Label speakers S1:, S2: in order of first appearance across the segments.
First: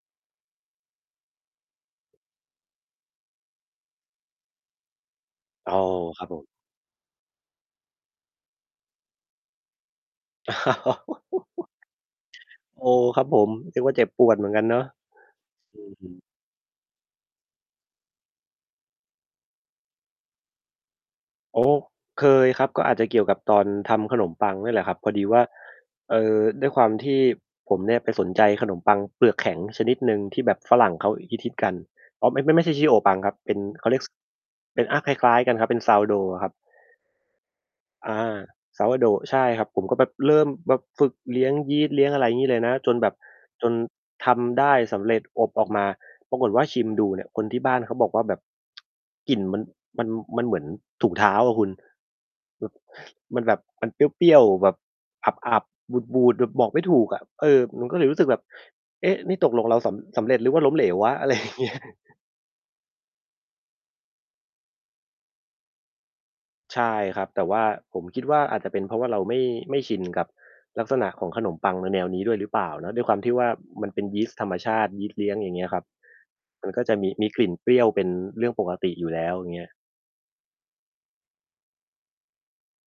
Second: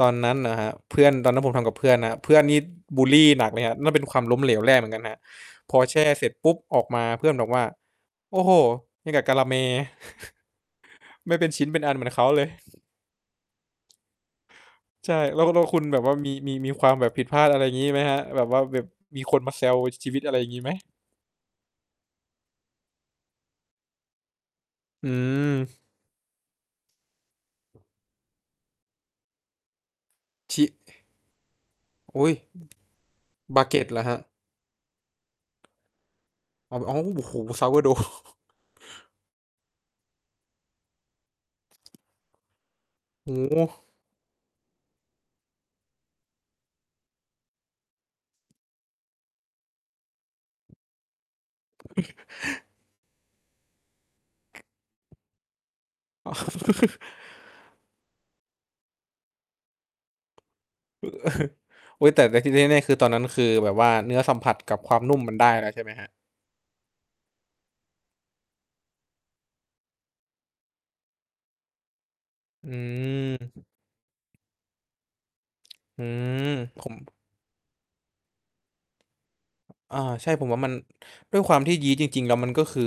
S1: ตอนนั้นเหรอครับ? เพื่อน ตอนนั้นผมทำกับเพื่อนนะ เพื่อนนี่บุลลีหนักเลยครับ นั่นเป็นความล้มเหลวแรกเหมือนกันนะครับ
S2: อ๋
S1: พ
S2: อ
S1: อแช่
S2: ค
S1: เส
S2: รั
S1: ร
S2: บ
S1: ็จ
S2: ผ
S1: ป
S2: ม
S1: ุ๊บ ออกมา เพื่อนบอกว่า "โอ้โฮ ยังกับกาละแม ไม่เป็นชิ้นเป็นอันเหมือนเขาเลย"
S2: อ๋อ ครับผม เรียกว่าเจ็บปวดเหมือนกันเนาะ
S1: ใช่ แล้ว แล้วค
S2: อื
S1: ุณแบบว่า
S2: ม
S1: มี มี มีความแบบผิดพลาด อะไรอย่างงี้ ไหมครับ? แบบว่าแบบมีคนมาแซว ช ชีวิต อะไรอย่างงี้ไหม?
S2: โอ้ เคยครับ ก็อาจจะเกี่ยวกับตอนทำขนมปังนี่แหละครับ
S1: อื
S2: พอดีว่า
S1: ม
S2: เอ่อ ด้วยความที่ผมเนี่ยไปสนใจขนมปังเปลือกแข็งชนิดหนึ่งที่แบ
S1: ช
S2: บ
S1: ิ
S2: ฝรั่งเขาฮิต ๆ กัน
S1: อ
S2: อ
S1: ุ
S2: ๋
S1: ๊
S2: อ
S1: ย
S2: ไม่ ๆ ไม่ใช่ Shio Pan ครับ เป็น เขา
S1: baguette
S2: เ
S1: เ
S2: ร
S1: ห
S2: ี
S1: ร
S2: ย
S1: อ
S2: ก ส
S1: ครับ?
S2: เป็น อ่า คล้าย ๆ กันครับ เป็น Sourdough อะครับ
S1: อ้าว ๆ โอ้โฮ Sourdough
S2: อา Sourdough ใช่ครับ ผมก็แบบเริ่มแบบฝึกเลี้ยงยีสต์ เลี้ยงอะไรงี้เลยนะ จนแบบ
S1: โอ้โ
S2: จน
S1: ฮ
S2: ทำได้สำเร็จอบออกมา ปรากฏว่าชิมดูเนี่ยคนที่บ้านเขาบอกว่าแบบ กลิ่นมัน มัน มันเหมือนถุงเท้าอะคุณ แบบ มันแบบมันเปรี้ยว ๆ แบบอับ ๆ บู
S1: อ๋อ
S2: ด ๆ แบบบอกไม่ถูกอะ เออ มันก็เลยรู้สึกแบบ เอ๊ะ นี่ตกลงเราสำ สำเร็จหรือว่าล้มเหลววะ อะไรอย่างเงี้ย
S1: อุ๊ย แต่ แต่ที่แน่ ๆ คือตอนนั้นคือแบบว่าเนื้อสัมผัสกับความนุ่มมันได้แล้วใช่ไหมครับ?
S2: ใช่ครับ แต่ว่าผมคิดว่าอาจจะเป็นเพราะว่าเราไม่ ไม่ชินกับลักษณะของขนมปังในแนวนี้ด้วยหรือเปล
S1: อ
S2: ่
S1: ื
S2: าเนาะ ด้วยความที่ว่า
S1: ม
S2: มันเป็นยีสต์ธรรมชาติ ยีสต์เลี้ยงอย่างเงี้ยครับ
S1: อืม
S2: มันก
S1: ผ
S2: ็จ
S1: ม
S2: ะมี มีกลิ่นเปรี้ยวเป็นเรื่องปกติอยู่แล้ว อย่างเงี้ย
S1: อ่า ใช่ ผมว่ามัน ด้วยความที่ยีสต์จริง ๆ แล้วมันก็คือ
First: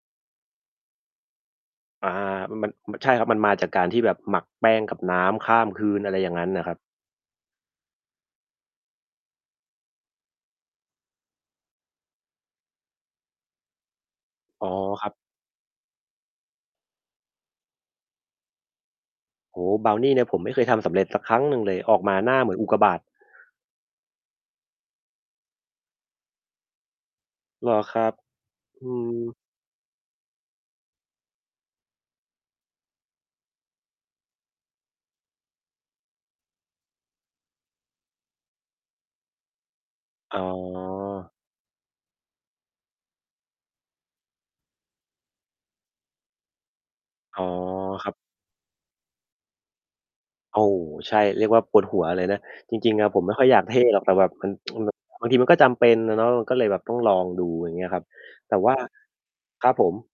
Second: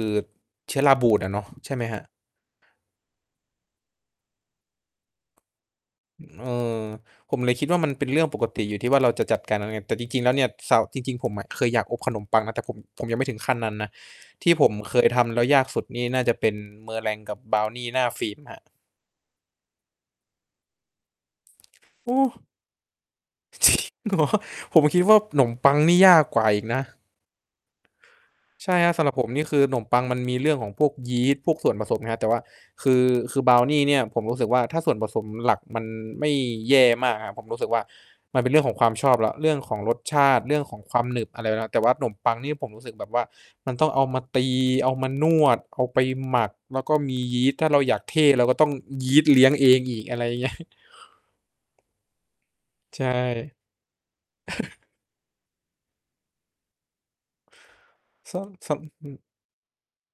S1: เชื้อราบูดอะเนาะ ใช่ไหมครับ?
S2: อา มัน มัน ใช่ครับ มันมาจากการที่แบบหมักแป้งกับน้ำข้ามคืน อะไรอย่างง
S1: เ
S2: ั้
S1: อ
S2: นน่ะครับ
S1: อ ผมเลยคิดว่ามันเป็นเรื่องปกติอยู่ที่ว่าเราจะจัดการแล้วไง แต่จริง ๆ แล้วเนี่ย ซาว จริง ๆ ผมอะเคยอยากอบขนมปังนะ แต่ผม ผมยังไม่ถึงขั้นนั้นนะ ที่
S2: อ
S1: ผ
S2: ๋อ
S1: มเค
S2: ค
S1: ย
S2: รับ
S1: ทำแล้วยากสุดนี่น่าจะเป็น Meringue กับบราวนีหน้าฟิล์มครับ
S2: โอ้ บราวนีเนี่ยผมไม่เคยทำสำเร็จสักครั้งหนึ่งเลย ออก
S1: โอ
S2: มาหน้า
S1: ้!
S2: เหมือนอุกกาบาต
S1: จริงเหรอ? ผมคิดว่าขนมปังนี่ยากกว่าอีกนะ
S2: เหรอครับ?
S1: ใช่
S2: อ
S1: ค
S2: ื
S1: รับ สำหรับผม
S2: ม
S1: นี่คือขนมปังมันมีเรื่องของพวกยีสต์ พวกส่วนผสมนะครับ แต่ว่าคือ คือบราวนีเนี่ยผมรู้สึกว่า ถ้าส่วนผสมหลักมันไม่แย่มากครับ ผมรู้สึกว่ามันเป็นเรื่องของความชอบแล้ว เรื่องของรสชา
S2: อ๋
S1: ต
S2: อ
S1: ิ เรื่องของความหนึบอะไรครับ แต่ว่าขนมปังนี่ผมรู้สึกแบบว่ามันต้องเอามาตี เอามานวด เอาไปหมัก แล้วก็มีย
S2: อ๋
S1: ี
S2: อ
S1: สต์ ถ้าเราอยาก
S2: ครั
S1: เ
S2: บ
S1: ท่ เราก็ต้องยีสต์เลี้ยงเองอีก อะไรอย่าง เงี้ย
S2: โอ้ ใช่ เรียกว่าปวดหัวเลยนะ จริง
S1: ใช
S2: ๆ อ
S1: ่
S2: ะผมไม่ค่อยอยากเท่หรอก แต่แบบมัน มันแบบบางทีมันก็จำเป็นอะเนาะ ก็เลยแบบต้องลองดูอย่างนี้ครับ
S1: ส
S2: แต่ว
S1: ส
S2: ่า
S1: อึ
S2: ครับผม